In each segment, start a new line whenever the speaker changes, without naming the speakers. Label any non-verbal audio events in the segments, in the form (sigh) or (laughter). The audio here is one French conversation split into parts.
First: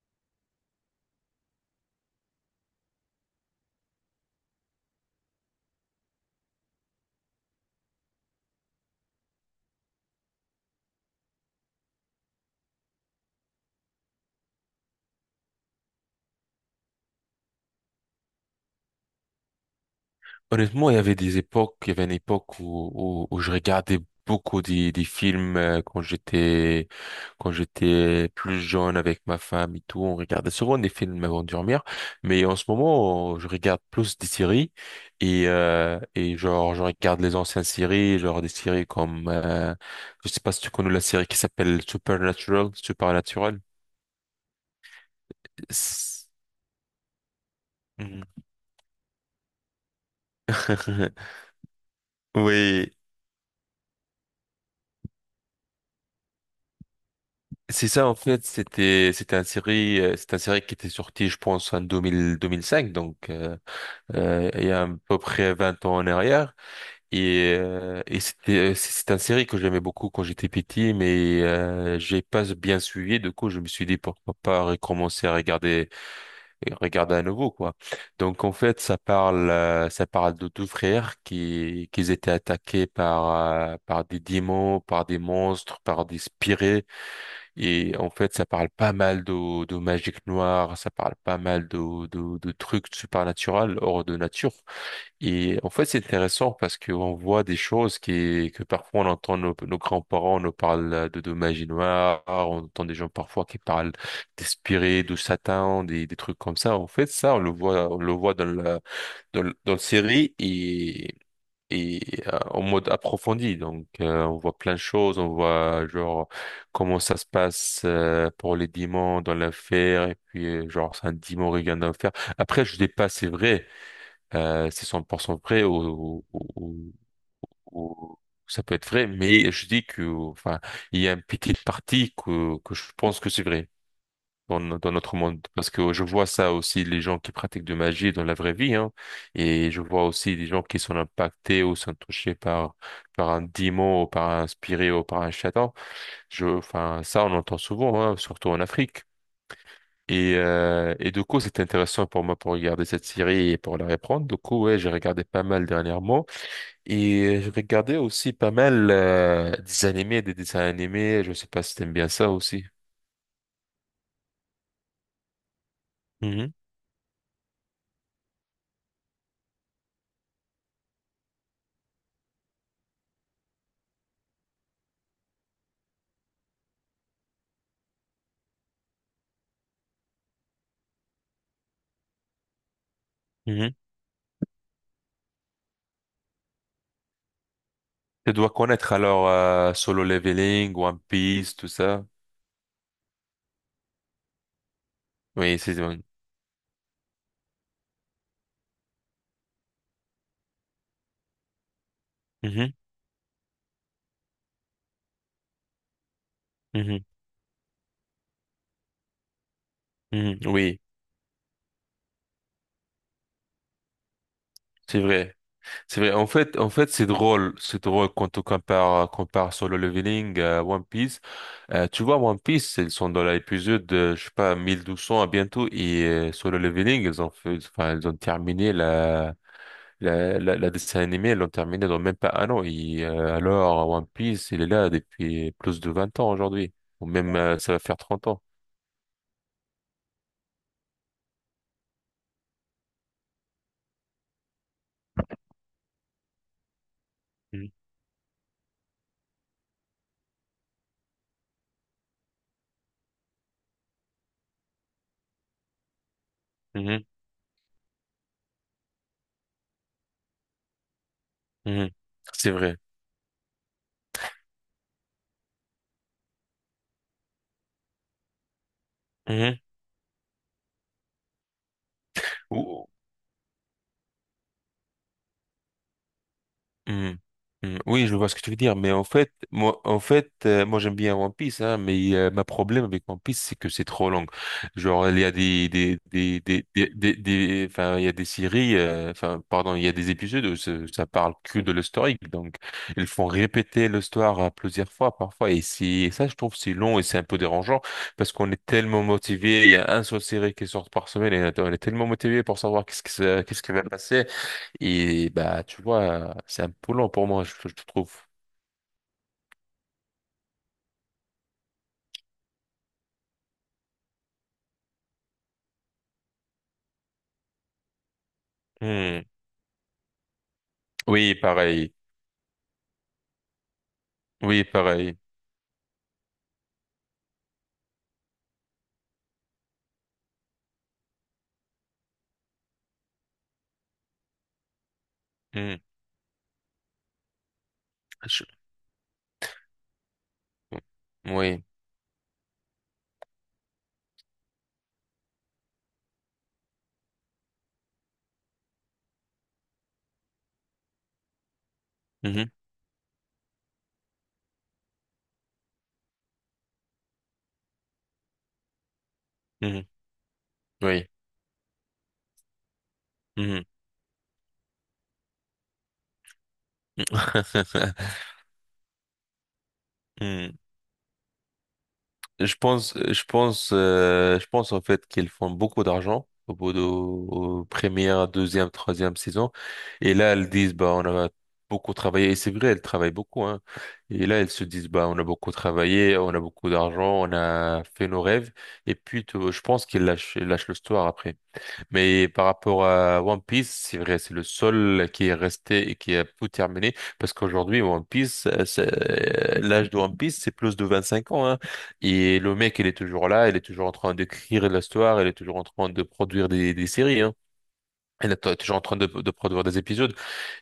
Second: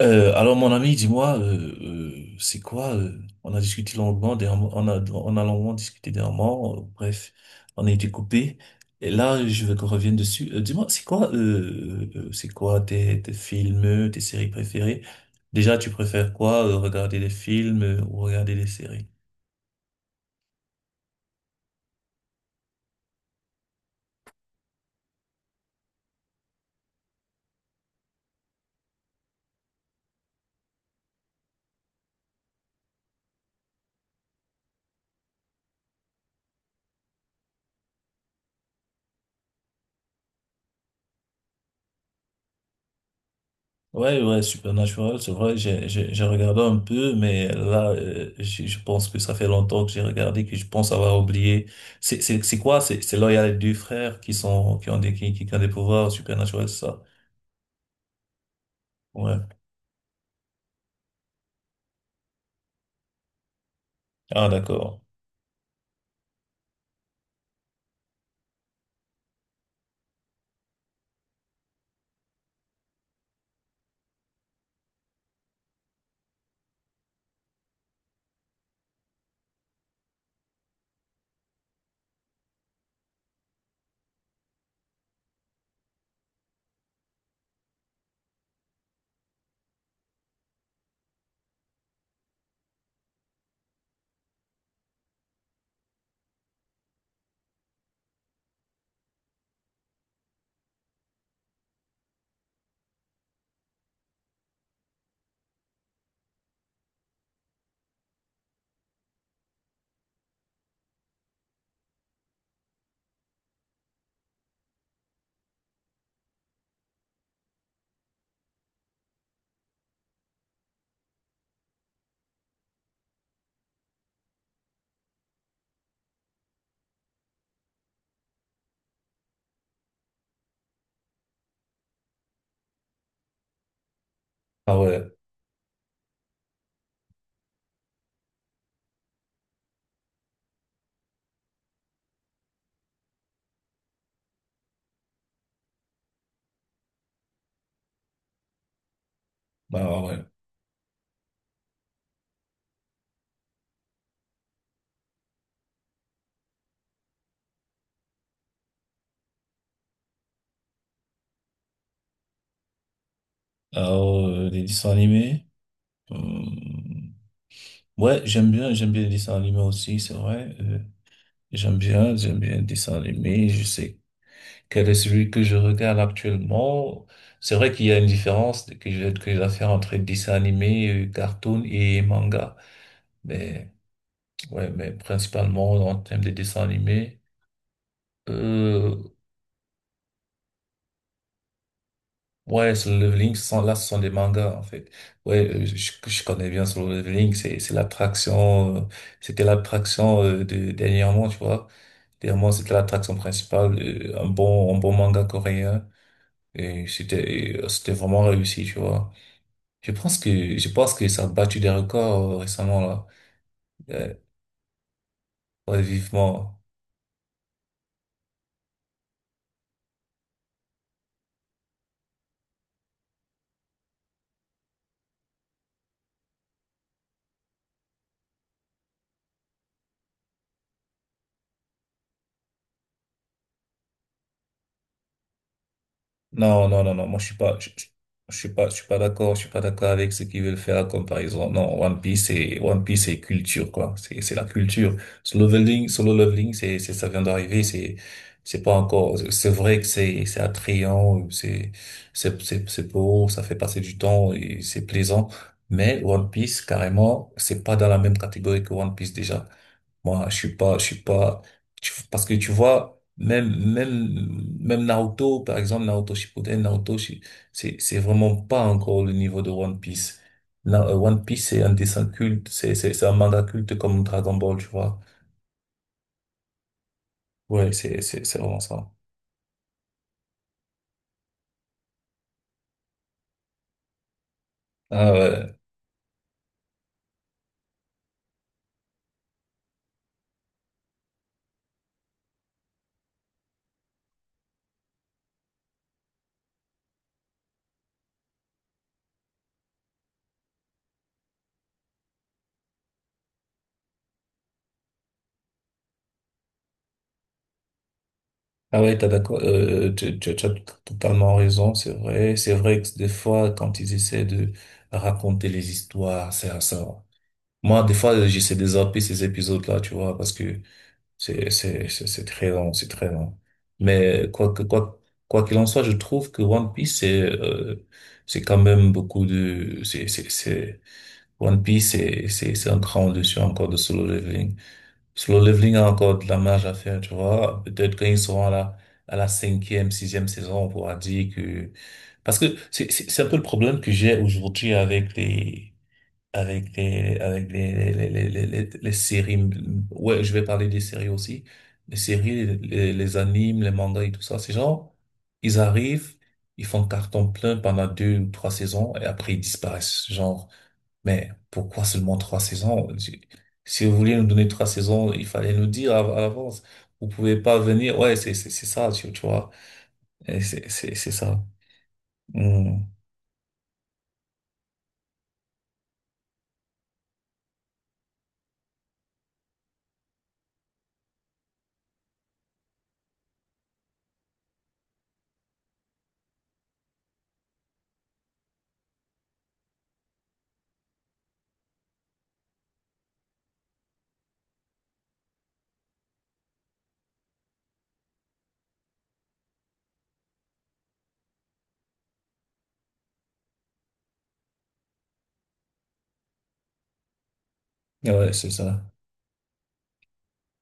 Alors mon ami, dis-moi, c'est quoi on a longuement discuté dernièrement, bref, on a été coupé. Et là, je veux qu'on revienne dessus. Dis-moi, c'est quoi tes films, tes séries préférées? Déjà, tu préfères quoi, regarder des films, ou regarder des séries?
Honnêtement, il y avait des époques, il y avait une époque où je regardais beaucoup des films quand j'étais plus jeune avec ma femme et tout. On regardait souvent des films avant de dormir, mais en ce moment, je regarde plus des séries et genre je regarde les anciennes séries, genre des séries comme je sais pas si tu connais la série qui s'appelle Supernatural, Supernatural.
Ouais, ouais, Supernatural, c'est vrai, j'ai
C'est-
regardé un peu, mais là, je pense que ça fait longtemps que j'ai regardé, que je pense avoir
(laughs)
oublié. C'est quoi?
Oui,
C'est là, il y a les deux frères qui sont, qui ont des, qui ont des pouvoirs, Supernatural, c'est ça?
c'est ça, en fait,
Ouais.
c'est un série qui était sorti, je pense, en 2000 2005, donc
Ah,
il y a à
d'accord.
peu près 20 ans en arrière. Et c'est un série que j'aimais beaucoup quand j'étais petit, mais j'ai pas bien suivi. Du coup, je me suis dit pourquoi pas recommencer à regarder et regarder à nouveau, quoi. Donc en fait, ça parle de deux frères qui étaient attaqués par des démons, par des monstres, par des spirits et en fait, ça parle pas mal de magie noire, ça parle pas mal de trucs surnaturels hors de nature. Et en fait, c'est intéressant parce qu'on voit des choses que parfois on entend nos grands-parents nous parlent de magie noire, on entend des gens parfois qui parlent d'esprit, de Satan, des trucs comme ça. En fait, ça, on le voit dans la série et en mode approfondi. Donc, on voit plein de choses, on voit genre comment ça se passe pour les diamants dans l'affaire, et puis genre c'est un diamant regagne dans l'affaire. Après, je dis pas c'est vrai, c'est 100% vrai ou- ou- ou ça peut être vrai, mais je dis que enfin il y a une petite partie que je pense que c'est vrai dans,
Ah
no- dans
ouais.
notre monde. Parce que je vois ça aussi, les gens qui pratiquent de magie dans la vraie vie, hein, et je vois aussi les gens qui sont impactés ou sont touchés par un démon ou par un spirit ou par un châtain. Enfin, ça, on entend souvent, hein, surtout en Afrique.
Bah ouais. Ouais.
Et du coup, c'est intéressant pour moi pour regarder cette série et pour la reprendre. Du coup, ouais, j'ai regardé pas mal dernièrement. Et j'ai regardé aussi pas mal des animés, des dessins animés. Je sais pas si t'aimes bien ça aussi.
Alors, des dessins animés?
Mhm,
Hum, Ouais, j'aime bien les dessins animés aussi, c'est vrai. J'aime bien, j'aime bien les dessins animés, je sais quel est celui que je regarde actuellement. C'est vrai qu'il y a une différence que je dois faire entre dessin animé, cartoon et manga. Mais,
mhm.
ouais, mais principalement en termes de dessin animé,
Tu dois connaître
euh,
alors Solo Leveling, One Piece, tout ça.
ouais, Solo Leveling, là, ce sont des mangas, en fait. Ouais,
Oui,
euh,
c'est
je,
vrai.
je connais bien Solo Leveling, c'était l'attraction, de, dernièrement, tu vois. Dernièrement,
Mhm,
c'était l'attraction principale, un bon manga coréen. Et
mhm,
c'était, et c'était vraiment réussi, tu vois. Je pense
mhm.
que, je
Oui,
pense que ça a battu des records, récemment, là. Euh,
c'est vrai.
ouais,
C'est vrai. En fait,
vivement.
en fait, c'est drôle. C'est drôle quand on compare Solo Leveling à One Piece. Tu vois, One Piece, ils sont dans l'épisode, de, je sais pas, 1200 à bientôt. Solo Leveling, enfin, ils ont terminé la dessin animé, ils l'ont terminé dans même pas un an. Alors, One Piece, il est là depuis plus de 20 ans
Non,
aujourd'hui.
non, non,
Ou
non, moi
même, ça va faire 30 ans.
je suis pas d'accord, je suis pas d'accord avec ce qu'ils veulent faire comme par exemple, non, One Piece c'est culture, quoi, c'est la culture. Solo leveling, ça vient d'arriver,
Mhm,
c'est pas encore, c'est vrai que c'est attrayant, c'est beau, ça fait passer du temps et c'est plaisant, mais One Piece,
mhm,
carrément, c'est pas dans la même catégorie que One Piece déjà. Moi, je suis pas,
mhm.
tu- parce que
C'est
tu
vrai.
vois, même, même, même Naruto, par exemple, Naruto Shippuden, c'est vraiment pas encore le niveau de
Mhm.
One Piece. One Piece, c'est un dessin culte, c'est,
Ou-
c'est, c'est un manga culte comme Dragon Ball, tu vois.
Hmm.
Ouais,
Hmm.
c'est,
Oui, je
c'est,
vois ce
c'est
que tu veux
vraiment
dire,
ça.
mais en fait, moi j'aime bien One Piece, hein, mais ma problème avec One Piece, c'est que c'est trop long. Genre,
Ah
il y a
ouais,
des- enfin, il y a des séries, enfin, pardon, il y a des épisodes où ça parle que de l'historique, donc ils font répéter l'histoire plusieurs fois, parfois, et ça, je trouve, c'est long et c'est un peu dérangeant parce qu'on est tellement motivé. Il y a un seule série qui sort par semaine et on est tellement motivé pour savoir qu'est-ce qui va passer. Et bah, tu vois, c'est un peu long pour moi, je trouve.
ah ouais, t'as d'accord, tu as totalement raison, c'est vrai. C'est vrai que des fois, quand ils essaient de raconter les histoires, c'est ça. Moi, des fois, j'essaie de zapper
Hmm.
ces épisodes-là, tu vois, parce que
Oui,
C'est, c'est,
pareil.
c'est c'est très long, c'est très long. Mais
Oui, pareil.
quoi qu'il en soit, je trouve que One Piece, c'est quand même beaucoup de, One Piece, c'est un cran au-dessus encore de Solo Leveling. Solo Leveling
Hmm.
a encore de la marge à faire, tu vois. Peut-être quand ils seront
Je-
à la cinquième, sixième saison, on pourra dire
Oui.
que, parce que c'est un peu le problème que j'ai aujourd'hui avec les les séries, ouais je vais parler des séries aussi, les séries
Mhm.
les animes, les mangas et tout ça, ces gens ils arrivent, ils font carton plein pendant deux ou trois saisons et après ils
Mhm.
disparaissent, genre
Oui.
mais pourquoi seulement trois saisons, si
Mhm.
si vous vouliez nous donner trois saisons, il fallait nous dire à l'avance, vous pouvez pas venir,
(laughs)
ouais, c'est ça, tu vois. Et
Hmm.
c'est ça.
Je
Hmm.
pense, je pense, euh, je pense en fait qu'ils font beaucoup d'argent au bout de aux première, deuxième, troisième saison. Et là, elles disent, bah, on a beaucoup travaillé. Et c'est vrai, elles travaillent beaucoup, hein. Et là, elles se disent, bah, on a beaucoup travaillé, on a beaucoup d'argent, on a fait nos rêves. Et puis, je pense qu'ils lâchent le store après. Mais par rapport à One Piece, c'est vrai, c'est le seul qui est resté et qui a tout terminé. Parce qu'aujourd'hui, One Piece, l'âge de One Piece, c'est plus de 25 ans. Hein. Et le mec, il est toujours là, il est toujours en train d'écrire l'histoire, il est toujours en train de produire des séries. Hein. Il
Ouais,
est
c'est
toujours en
ça.
train de produire des épisodes.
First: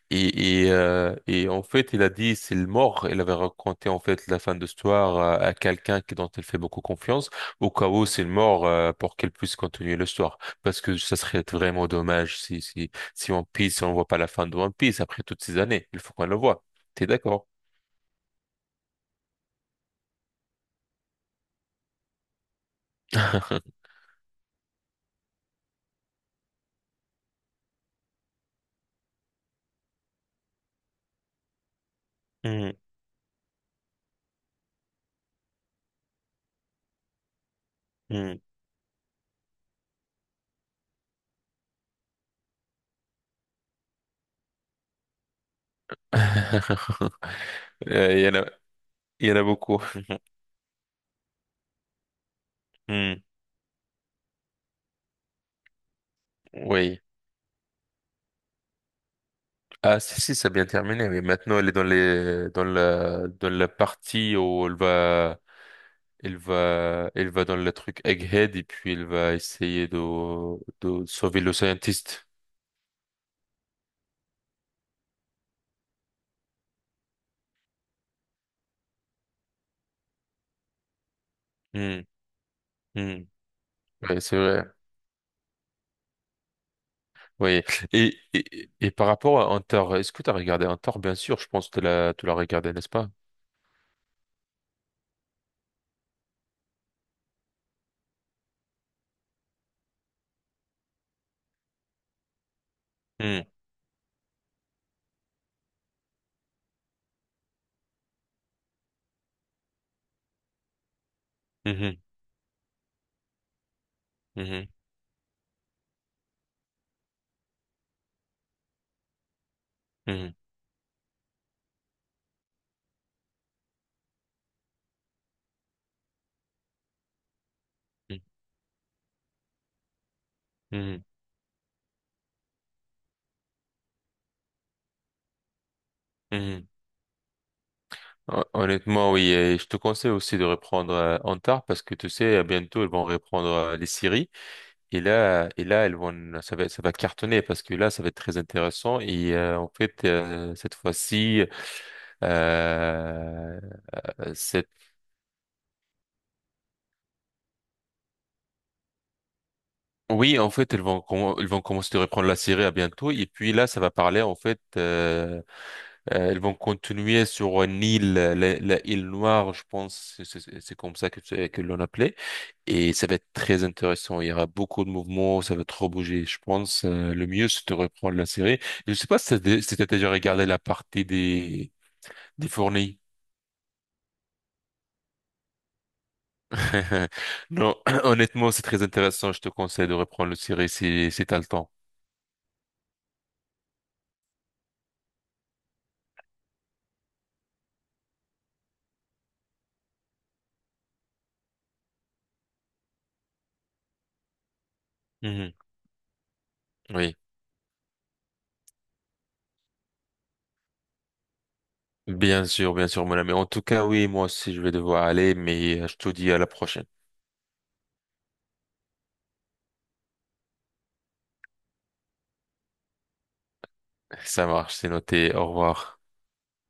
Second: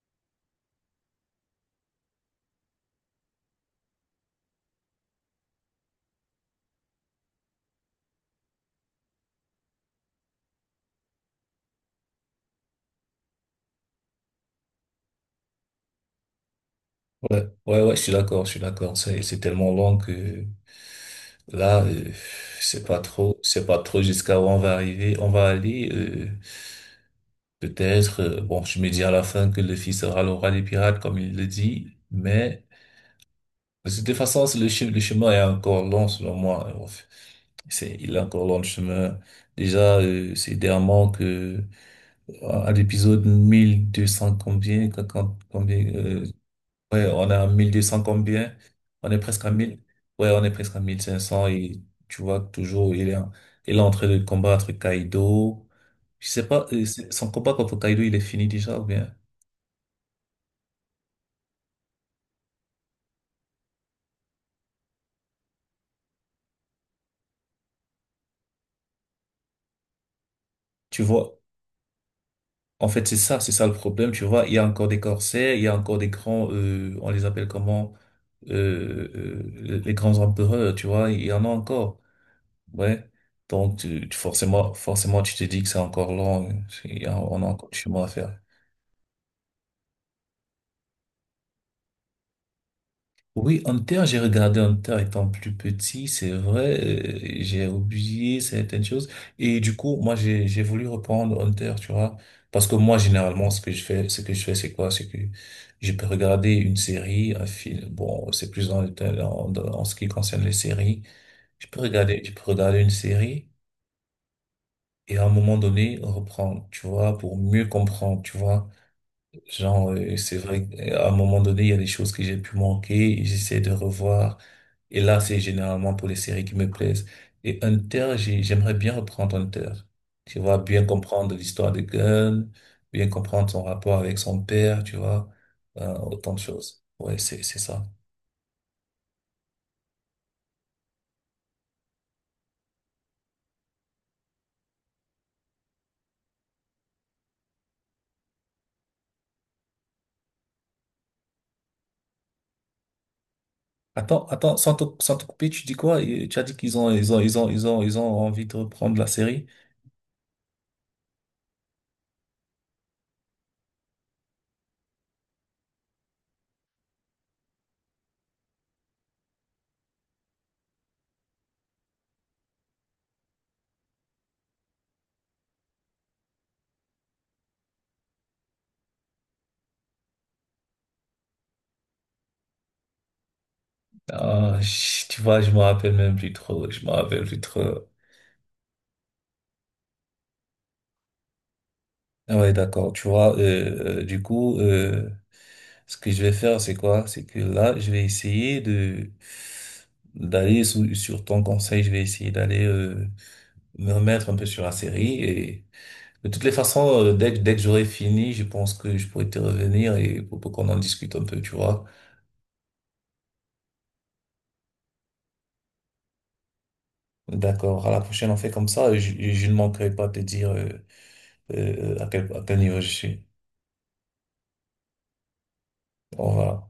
Et en fait, il a dit c'est le mort. Il avait raconté en fait la fin de l'histoire à quelqu'un dont elle fait beaucoup confiance, au cas où c'est le mort pour qu'elle puisse continuer l'histoire. Parce que ça serait vraiment dommage si One Piece on voit pas la fin de One Piece après toutes ces années. Il faut qu'on le voit. T'es
Ouais,
d'accord?
ouais, ouais, je suis d'accord, je suis d'accord. C'est tellement long que là, c'est pas
(laughs)
trop jusqu'à où on va arriver. On va aller, peut-être, bon, je me dis à la fin que le fils sera le roi des pirates, comme il le dit, mais
Hmm,
de toute façon, le chemin est encore long, selon moi. Enfin, il est
hmm.
encore long le chemin. Déjà, c'est dernièrement que, à l'épisode 1200 combien, ouais, on est à
(laughs)
1200
Il y en a,
combien? On est
il y en a
presque à
beaucoup.
1000. Ouais, on est presque à 1500 et tu vois que toujours il est
Hmm,
en, il est en train de combattre Kaido. Je sais pas,
oui.
son combat contre Kaido, il est fini déjà ou bien?
Ah, si, si, ça a bien terminé. Mais maintenant, elle est dans la partie où elle va, Il va, il va dans le truc Egghead et puis il va essayer de,
Tu
de sauver
vois,
le scientiste.
en fait, c'est ça le problème, tu vois. Il y a encore des corsaires, il y a encore des grands, on les appelle comment? Les grands empereurs, tu vois, il y en a encore.
Hmm,
Ouais.
hmm.
Donc,
Ouais, c'est vrai.
forcément, forcément, tu te dis que c'est encore long. Hein. On a
Oui.
encore du chemin à
Et,
faire.
et, et par rapport à Hunter, est-ce que tu as regardé Hunter? Bien sûr, je pense que tu l'as regardé, n'est-ce pas?
Oui, Hunter, j'ai regardé Hunter étant plus petit, c'est vrai, j'ai oublié certaines choses. Et du coup, moi, j'ai voulu reprendre Hunter, tu vois. Parce que moi,
Hmm,
généralement, ce que je fais, ce que je fais, c'est quoi? C'est que je peux regarder une série, un film. Bon, c'est plus dans, en ce qui concerne les séries.
mhm,
Je peux regarder une série
mhm,
et à un moment donné, reprendre, tu vois, pour mieux comprendre, tu vois. Genre,
mhm,
c'est vrai qu'à un moment donné, il y a des choses que j'ai pu manquer et j'essaie de revoir. Et là, c'est généralement pour les séries qui me plaisent. Et Hunter, j'aimerais bien reprendre Hunter. Tu vois, bien
mhm,
comprendre l'histoire de Gunn, bien comprendre son rapport avec son père, tu vois, autant de
mhm.
choses. Ouais, c'est ça.
Honnêtement, oui. Et je te conseille aussi de reprendre Hunter parce que tu sais, bientôt, ils vont reprendre les séries. Et là, elles vont, ça va cartonner parce que là, ça va être très intéressant. En fait, cette fois-ci, euh,
Attends, attends,
cette-
sans te couper, tu dis quoi? Et tu as dit qu'ils ont, ils ont, ils ont, ils ont, ils ont envie de reprendre la série?
oui, en fait, ils vont commencer de reprendre la série à bientôt. Et puis là, ça va parler, en fait, ils vont continuer sur une île, la île Noire, je pense, c'est comme ça que, que l'on appelait. Et ça va être très intéressant. Il y aura beaucoup de mouvements, ça va trop bouger. Je pense, le mieux, c'est de reprendre la série. Je sais pas si t'as déjà regardé la partie des fournis.
Ah, tu vois, je me rappelle même plus trop, je me
(laughs)
rappelle plus
Non,
trop.
(clears throat) honnêtement, c'est très intéressant. Je te conseille de reprendre la série si t'as le temps.
Ah ouais, d'accord. Tu vois, du coup, ce que je vais faire, c'est quoi? C'est que là, je vais essayer de sur ton conseil, je vais essayer d'aller me remettre un peu sur la série.
Mhm.
Et de toutes les façons,
Oui.
dès que j'aurai fini, je pense que je pourrai te revenir et pour qu'on en discute un peu, tu vois.
Bien sûr, mon ami. En tout cas, oui, moi aussi, je vais devoir aller, mais je te dis à la prochaine.
D'accord. À la prochaine, on fait comme ça. Et je ne manquerai pas de te dire à quel niveau je suis.
Ça marche, c'est noté. Au revoir.
Au revoir.